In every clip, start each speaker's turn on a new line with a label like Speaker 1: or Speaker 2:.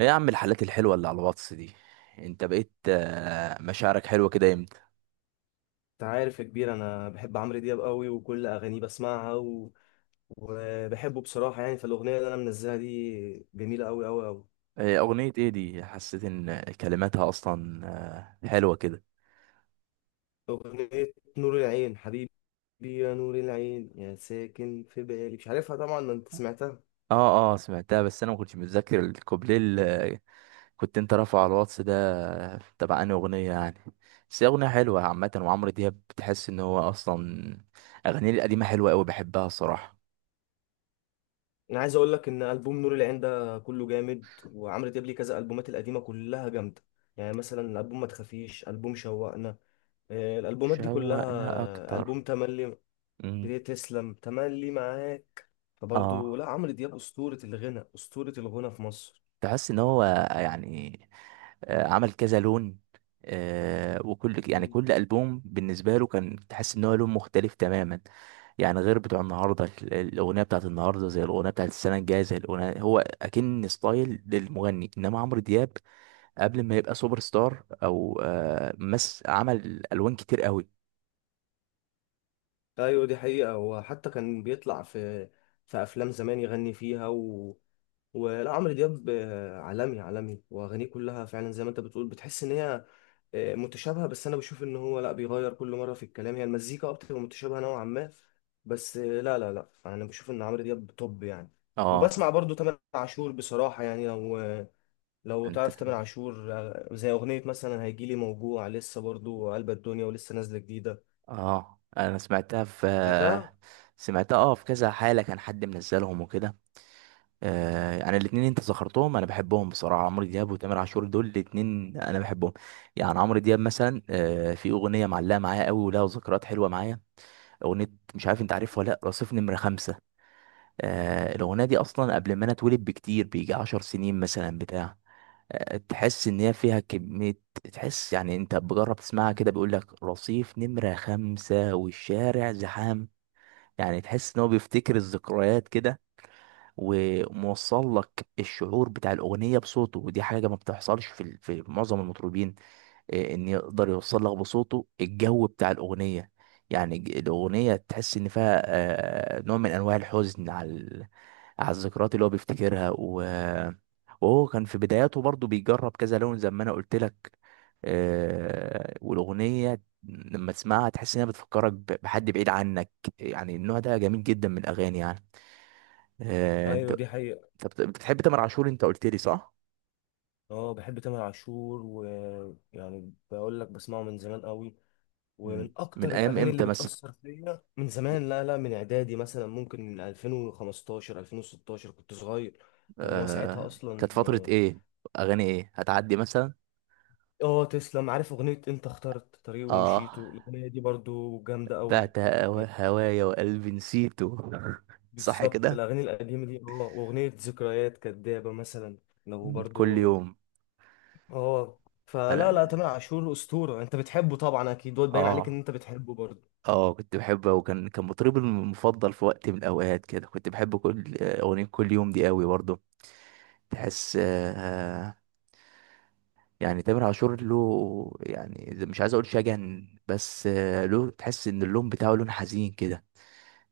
Speaker 1: ايه يا عم الحالات الحلوة اللي على الواتس دي؟ انت بقيت مشاعرك حلوة كده امتى؟
Speaker 2: انت عارف يا كبير، انا بحب عمرو دياب قوي وكل اغانيه بسمعها و... وبحبه بصراحه. يعني فالاغنيه اللي انا منزلها دي جميله قوي قوي قوي.
Speaker 1: اغنية ايه دي حسيت ان كلماتها اصلا حلوة كده.
Speaker 2: اغنيه نور العين حبيبي، يا نور العين يا ساكن في بالي. مش عارفها طبعا، ما انت سمعتها.
Speaker 1: اه سمعتها، بس انا ما كنتش متذكر الكوبليه اللي كنت انت رافعه على الواتس ده تبع انهي اغنية يعني. بس هي اغنية حلوة عامة، وعمرو دياب بتحس ان هو اصلا اغانيه القديمة حلوة قوي، بحبها الصراحة.
Speaker 2: انا عايز اقول لك ان البوم نور العين ده كله جامد، وعمرو دياب ليه كذا البومات القديمه كلها جامده. يعني مثلا البوم ما تخافيش، البوم شوقنا، الالبومات دي
Speaker 1: شوقنا
Speaker 2: كلها،
Speaker 1: اكتر.
Speaker 2: البوم تملي.
Speaker 1: امم.
Speaker 2: بدي تسلم تملي معاك. فبرضه
Speaker 1: اه،
Speaker 2: لا، عمرو دياب أسطورة الغنى، أسطورة الغنى في مصر.
Speaker 1: تحس ان هو يعني عمل كذا لون. وكل يعني
Speaker 2: مم.
Speaker 1: كل ألبوم بالنسبة له كان تحس ان هو لون مختلف تماما. يعني غير بتوع النهارده الأغنية بتاعت النهارده زي الأغنية بتاعت السنة الجاية زي الأغنية، هو أكن ستايل للمغني، إنما عمرو دياب قبل ما يبقى سوبر ستار أو مس، عمل ألوان كتير قوي.
Speaker 2: ايوه دي حقيقة. وحتى كان بيطلع في افلام زمان يغني فيها و... ولا عمرو دياب عالمي عالمي، واغانيه كلها فعلا زي ما انت بتقول، بتحس ان هي متشابهة. بس انا بشوف ان هو لا، بيغير كل مرة في الكلام، هي المزيكا اكتر متشابهة نوعا ما. بس لا لا لا انا بشوف ان عمرو دياب توب يعني.
Speaker 1: اه.
Speaker 2: وبسمع برضو تامر عاشور بصراحة، يعني لو
Speaker 1: انت.
Speaker 2: تعرف تامر عاشور، زي أغنية مثلا هيجيلي موجوع، لسه برضو قلب الدنيا، ولسه نازلة جديدة.
Speaker 1: اه، انا سمعتها في
Speaker 2: سمعتها؟
Speaker 1: سمعتها، اه، في كذا حالة كان حد منزلهم وكده. يعني الاثنين انت ذكرتهم انا بحبهم بصراحه، عمرو دياب وتامر عاشور دول الاثنين انا بحبهم. يعني عمرو دياب مثلا في اغنيه معلقه معايا قوي ولها ذكريات حلوه معايا. اغنيه مش عارف انت عارفها ولا لا، رصيف نمره خمسة. الاغنيه دي اصلا قبل ما انا اتولد بكتير، بيجي 10 سنين مثلا بتاع. تحس ان هي فيها كميه. تحس يعني انت بجرب تسمعها كده، بيقول لك رصيف نمره خمسة والشارع زحام. يعني تحس ان هو بيفتكر الذكريات كده، وموصل لك الشعور بتاع الاغنيه بصوته، ودي حاجه ما بتحصلش في معظم المطربين. ان يقدر يوصل لك بصوته الجو بتاع الاغنيه. يعني الاغنيه تحس ان فيها نوع من انواع الحزن على على الذكريات اللي هو بيفتكرها وهو كان في بداياته برضو بيجرب كذا لون زي ما انا قلت لك. والاغنيه لما تسمعها تحس انها بتفكرك بحد بعيد عنك. يعني النوع ده جميل جدا من الاغاني يعني. انت.
Speaker 2: ايوه دي حقيقة.
Speaker 1: طب بتحب تامر عاشور؟ انت قلت لي صح؟
Speaker 2: اه، بحب تامر عاشور، ويعني بقول لك بسمعه من زمان قوي،
Speaker 1: مم.
Speaker 2: ومن
Speaker 1: من
Speaker 2: اكتر
Speaker 1: ايام
Speaker 2: الاغاني اللي
Speaker 1: امتى مثلا؟
Speaker 2: بتأثر فيا من زمان. لا لا، من اعدادي مثلا، ممكن من 2015 2016 كنت صغير. كان هو ساعتها
Speaker 1: آه...
Speaker 2: اصلا
Speaker 1: كانت فترة ايه؟ اغاني ايه هتعدي مثلا؟
Speaker 2: تسلم. عارف اغنية انت اخترت طريق
Speaker 1: اه.
Speaker 2: ومشيته؟ الاغنية دي برضو جامدة قوي.
Speaker 1: بعت هوايا وقلبي نسيته. صح
Speaker 2: بالظبط
Speaker 1: كده.
Speaker 2: الأغاني القديمة دي، وأغنية ذكريات كدابة مثلا، لو
Speaker 1: كل
Speaker 2: برضو.
Speaker 1: يوم.
Speaker 2: اه، فلا لا
Speaker 1: انا.
Speaker 2: تامر عاشور أسطورة. أنت بتحبه طبعا أكيد، وباين عليك
Speaker 1: اه
Speaker 2: إن أنت بتحبه برضو.
Speaker 1: اه كنت بحبه، وكان مطربي المفضل في وقت من الاوقات كده، كنت بحب كل اغنية، كل يوم دي قوي برضه. تحس يعني تامر عاشور له يعني مش عايز اقول شجن، بس له تحس ان اللون بتاعه لون حزين كده.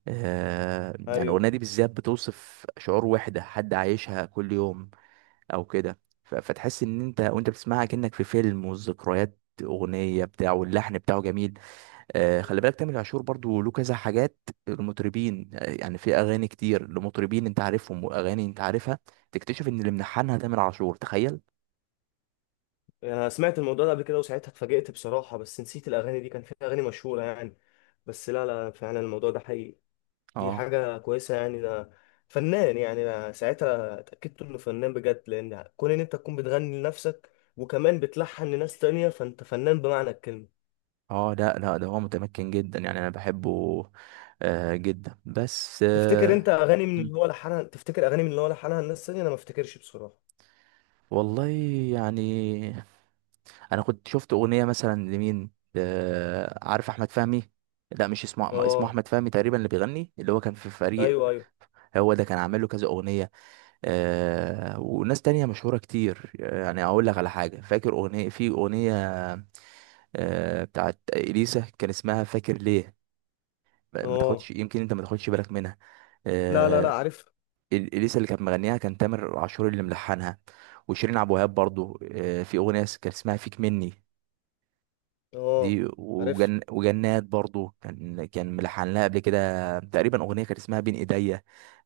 Speaker 1: يعني الاغنيه
Speaker 2: أيوه.
Speaker 1: دي بالذات بتوصف شعور وحده حد عايشها كل يوم او كده. فتحس ان انت وانت بتسمعها كأنك في فيلم، والذكريات اغنيه بتاعه واللحن بتاعه جميل. خلي بالك تامر عاشور برضو له كذا حاجات. المطربين يعني في اغاني كتير لمطربين انت عارفهم واغاني انت عارفها تكتشف ان اللي ملحنها تامر عاشور، تخيل.
Speaker 2: أنا سمعت الموضوع ده قبل كده وساعتها اتفاجئت بصراحة، بس نسيت الأغاني دي، كان فيها أغاني مشهورة يعني. بس لا لا فعلا الموضوع ده حقيقي. دي
Speaker 1: اه
Speaker 2: حاجة كويسة يعني. ده فنان، يعني أنا ساعتها اتأكدت إنه فنان بجد، لأن كون إن أنت تكون بتغني لنفسك وكمان بتلحن لناس تانية، فأنت فنان بمعنى الكلمة.
Speaker 1: اه، لا لا، ده هو متمكن جدا يعني، انا بحبه، آه، جدا، بس مم.
Speaker 2: تفتكر اغاني من اللي هو لحنها الناس الثانيه؟ انا ما افتكرش بصراحه.
Speaker 1: والله. يعني، انا كنت شفت اغنية مثلا لمين، عارف احمد فهمي؟ لا، مش اسمه اسمه
Speaker 2: اه.
Speaker 1: احمد فهمي تقريبا، اللي بيغني، اللي هو كان في فريق.
Speaker 2: ايوه ايوه.
Speaker 1: هو ده كان عامل له كذا اغنية. وناس تانية مشهورة كتير، يعني اقول لك على حاجة، فاكر اغنية، في اغنية بتاعت اليسا كان اسمها فاكر ليه. ما
Speaker 2: اه،
Speaker 1: تاخدش، يمكن انت ما تاخدش بالك منها.
Speaker 2: لا لا لا
Speaker 1: آه،
Speaker 2: عارف.
Speaker 1: اليسا اللي كانت مغنيها، كان تامر عاشور اللي ملحنها. وشيرين عبد الوهاب برضو في اغنيه كان اسمها فيك مني.
Speaker 2: اه
Speaker 1: دي
Speaker 2: عارف.
Speaker 1: وجن وجنات، برضو كان ملحن لها قبل كده تقريبا اغنيه كانت اسمها بين ايديا.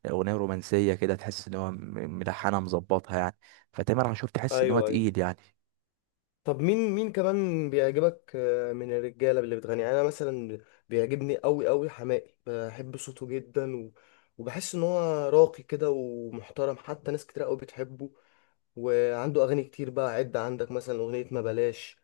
Speaker 1: اغنيه رومانسيه كده تحس ان هو ملحنها مظبطها يعني. فتامر عاشور تحس ان هو
Speaker 2: ايوه ايوه.
Speaker 1: تقيل يعني.
Speaker 2: طب مين كمان بيعجبك من الرجاله اللي بتغني؟ يعني انا مثلا بيعجبني قوي قوي حماقي، بحب صوته جدا و... وبحس ان هو راقي كده ومحترم، حتى ناس كتير قوي بتحبه. وعنده اغاني كتير بقى. عد عندك مثلا اغنيه ما بلاش،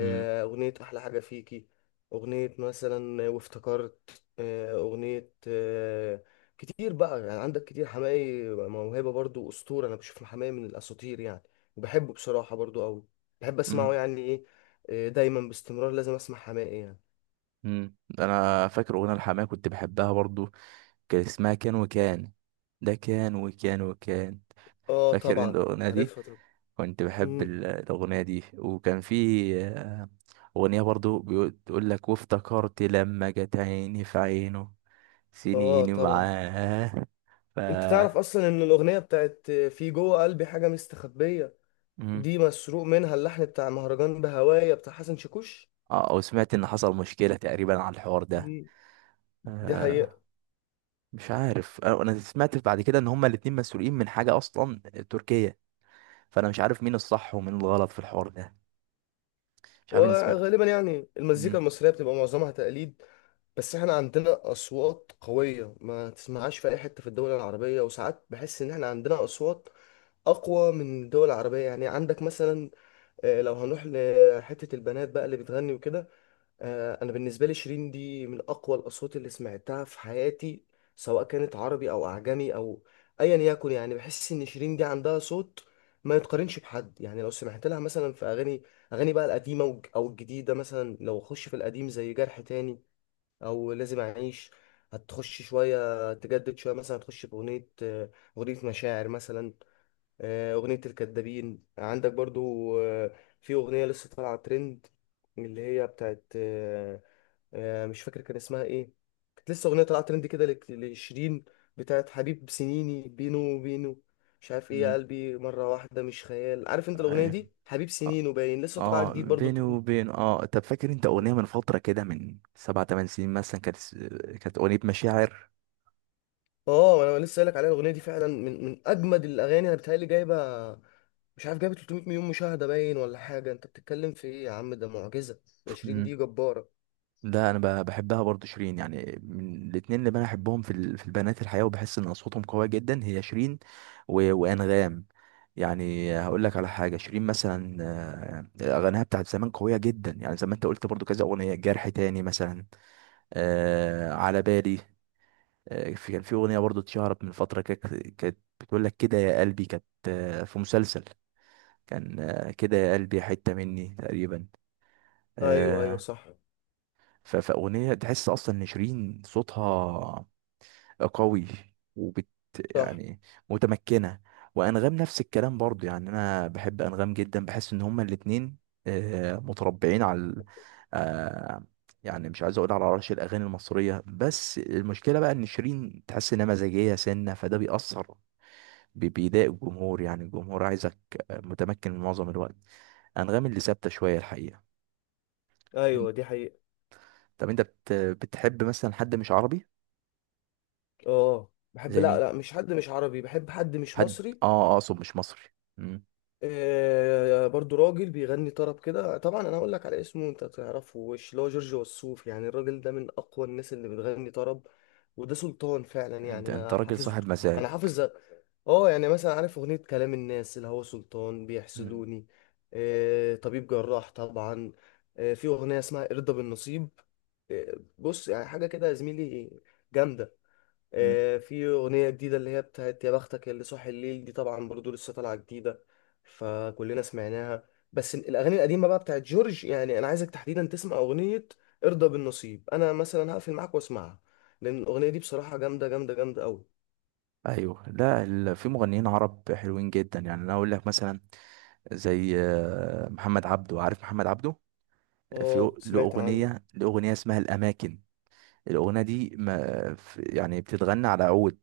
Speaker 1: امم.
Speaker 2: اغنيه احلى حاجه فيكي، اغنيه مثلا وافتكرت، اغنيه، كتير بقى يعني عندك كتير حماقي. موهبه برضو، اسطوره، انا بشوف حماقي من الاساطير يعني، وبحبه بصراحه برضو قوي. بحب اسمعه
Speaker 1: امم.
Speaker 2: يعني ايه، دايما باستمرار لازم اسمع حماقي يعني.
Speaker 1: انا فاكر اغنيه الحماية كنت بحبها برضو، كان اسمها كان وكان، ده كان وكان وكان.
Speaker 2: اه
Speaker 1: فاكر انت
Speaker 2: طبعا.
Speaker 1: الاغنيه دي؟
Speaker 2: عارفها طبعا.
Speaker 1: كنت بحب
Speaker 2: مم.
Speaker 1: الأغنية دي، وكان في آه، أغنية برضو بتقول لك وافتكرت لما جت عيني في عينه،
Speaker 2: اه
Speaker 1: سنيني
Speaker 2: طبعا.
Speaker 1: معاه. ف
Speaker 2: انت تعرف اصلا ان الاغنيه بتاعت في جوه قلبي حاجه مستخبيه،
Speaker 1: مم.
Speaker 2: دي مسروق منها اللحن بتاع مهرجان بهوايا بتاع حسن شاكوش.
Speaker 1: اه، وسمعت ان حصل مشكلة تقريبا على الحوار ده.
Speaker 2: مم. دي حقيقة.
Speaker 1: آه مش عارف أنا سمعت بعد كده ان هما الاتنين مسؤولين من حاجة اصلا تركية، فانا مش عارف مين الصح ومين الغلط في الحوار ده. مش عارف ان اسم.
Speaker 2: وغالبا يعني المزيكا
Speaker 1: مم.
Speaker 2: المصرية بتبقى معظمها تقليد. بس احنا عندنا أصوات قوية ما تسمعهاش في أي حتة في الدول العربية، وساعات بحس إن احنا عندنا أصوات أقوى من الدول العربية. يعني عندك مثلا لو هنروح لحتة البنات بقى اللي بتغني وكده، انا بالنسبه لي شيرين دي من اقوى الاصوات اللي سمعتها في حياتي، سواء كانت عربي او اعجمي او ايا يكن. يعني بحس ان شيرين دي عندها صوت ما يتقارنش بحد. يعني لو سمعت لها مثلا في اغاني بقى القديمه او الجديده، مثلا لو اخش في القديم زي جرح تاني او لازم اعيش، هتخش شويه تجدد شويه مثلا، هتخش في اغنيه اغنيه مشاعر مثلا، اغنيه الكدابين عندك برضو، آه، في اغنيه لسه طالعه ترند اللي هي بتاعت مش فاكر كان اسمها ايه، كانت لسه اغنيه طلعت ترند كده لشيرين، بتاعت حبيب سنيني بينو بينو، مش عارف ايه يا
Speaker 1: مم.
Speaker 2: قلبي، مره واحده مش خيال. عارف انت الاغنيه
Speaker 1: ايوه.
Speaker 2: دي حبيب سنينه؟ باين لسه طالعه
Speaker 1: اه،
Speaker 2: جديد برضو
Speaker 1: بيني
Speaker 2: ترند.
Speaker 1: وبين طب، فاكر انت اغنيه من فتره كده من سبع تمن سنين مثلا، كانت كانت اغنيه مشاعر.
Speaker 2: اه انا لسه قايلك عليها، الاغنيه دي فعلا من اجمد الاغاني. انا بتهيألي جايبه، مش عارف، جايبه 300 مليون مشاهده باين ولا حاجه. انت بتتكلم في ايه يا عم، ده معجزه، ده شيرين
Speaker 1: مم.
Speaker 2: دي جباره.
Speaker 1: ده انا بحبها برضو شيرين، يعني من الاتنين اللي انا احبهم في البنات الحقيقه، وبحس ان اصواتهم قويه جدا، هي شيرين وانغام. يعني هقول لك على حاجه، شيرين مثلا اغانيها بتاعت زمان قويه جدا، يعني زي ما انت قلت برضو، كذا اغنيه جرح تاني مثلا، على بالي. كان في اغنيه برضو اتشهرت من فتره، كانت بتقول لك كده يا قلبي، كانت في مسلسل. كان كده يا قلبي حته مني تقريبا.
Speaker 2: ايوه ايوه
Speaker 1: آه،
Speaker 2: صح.
Speaker 1: فاغنيه تحس اصلا ان شيرين صوتها قوي وبت
Speaker 2: صح.
Speaker 1: يعني متمكنه. وانغام نفس الكلام برضو، يعني انا بحب انغام جدا، بحس ان هما الاتنين متربعين على آه، يعني مش عايز اقول على عرش الاغاني المصريه. بس المشكله بقى ان شيرين تحس انها مزاجيه سنه، فده بيأثر، بيضايق الجمهور، يعني الجمهور عايزك متمكن معظم الوقت. انغام اللي ثابته شويه الحقيقه. انت.
Speaker 2: ايوه دي حقيقه.
Speaker 1: طب انت بتحب مثلا حد مش عربي؟
Speaker 2: اه بحب،
Speaker 1: زي
Speaker 2: لا
Speaker 1: مين،
Speaker 2: لا، مش حد مش عربي، بحب حد مش
Speaker 1: حد
Speaker 2: مصري.
Speaker 1: اه اقصد مش مصري. مم.
Speaker 2: برضو راجل بيغني طرب كده طبعا، انا هقول لك على اسمه، انت تعرفه وش، اللي هو جورج وسوف. يعني الراجل ده من اقوى الناس اللي بتغني طرب، وده سلطان فعلا، يعني
Speaker 1: انت
Speaker 2: انا
Speaker 1: راجل
Speaker 2: حافظ.
Speaker 1: صاحب مزاج.
Speaker 2: انا حافظ. اه، يعني مثلا عارف اغنية كلام الناس اللي هو سلطان
Speaker 1: مم.
Speaker 2: بيحسدوني، طبيب جراح طبعا، في اغنية اسمها ارضى بالنصيب، بص يعني حاجة كده يا زميلي جامدة،
Speaker 1: مم.
Speaker 2: في أغنية جديدة اللي هي بتاعت يا بختك يا اللي صاحي الليل، دي طبعا برضو لسه طالعة جديدة فكلنا سمعناها. بس الأغاني القديمة بقى بتاعت جورج، يعني أنا عايزك تحديدا تسمع أغنية ارضى بالنصيب. أنا مثلا هقفل معاك واسمعها، لأن الأغنية دي بصراحة جامدة جامدة جامدة أوي.
Speaker 1: ايوه. لا، في مغنيين عرب حلوين جدا، يعني انا اقول لك مثلا زي محمد عبده، عارف محمد عبده؟ في
Speaker 2: آه،
Speaker 1: له
Speaker 2: سمعت عنه.
Speaker 1: اغنيه، اسمها الاماكن. الأغنية دي ما يعني بتتغنى على عود،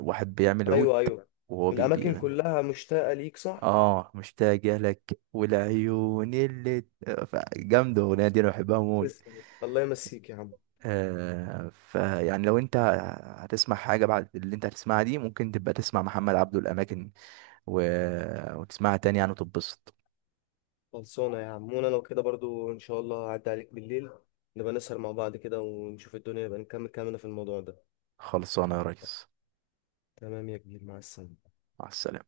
Speaker 1: واحد بيعمل عود
Speaker 2: أيوه أيوه.
Speaker 1: وهو
Speaker 2: الأماكن
Speaker 1: بيغني.
Speaker 2: كلها مشتاقة ليك، صح؟
Speaker 1: اه، مشتاقة لك والعيون اللي جامدة، الأغنية دي أنا بحبها موت.
Speaker 2: تسلم الله يمسيك يا عم.
Speaker 1: فيعني لو أنت هتسمع حاجة بعد اللي أنت هتسمعها دي، ممكن تبقى تسمع محمد عبده الأماكن و... وتسمعها تاني يعني وتتبسط.
Speaker 2: خلصانة يا عم، وأنا لو كده برضو إن شاء الله هعدي عليك بالليل، نبقى نسهر مع بعض كده ونشوف الدنيا، نبقى نكمل كلامنا في الموضوع ده.
Speaker 1: خلصانة يا ريس.
Speaker 2: تمام يا كبير، مع السلامة.
Speaker 1: مع السلامة.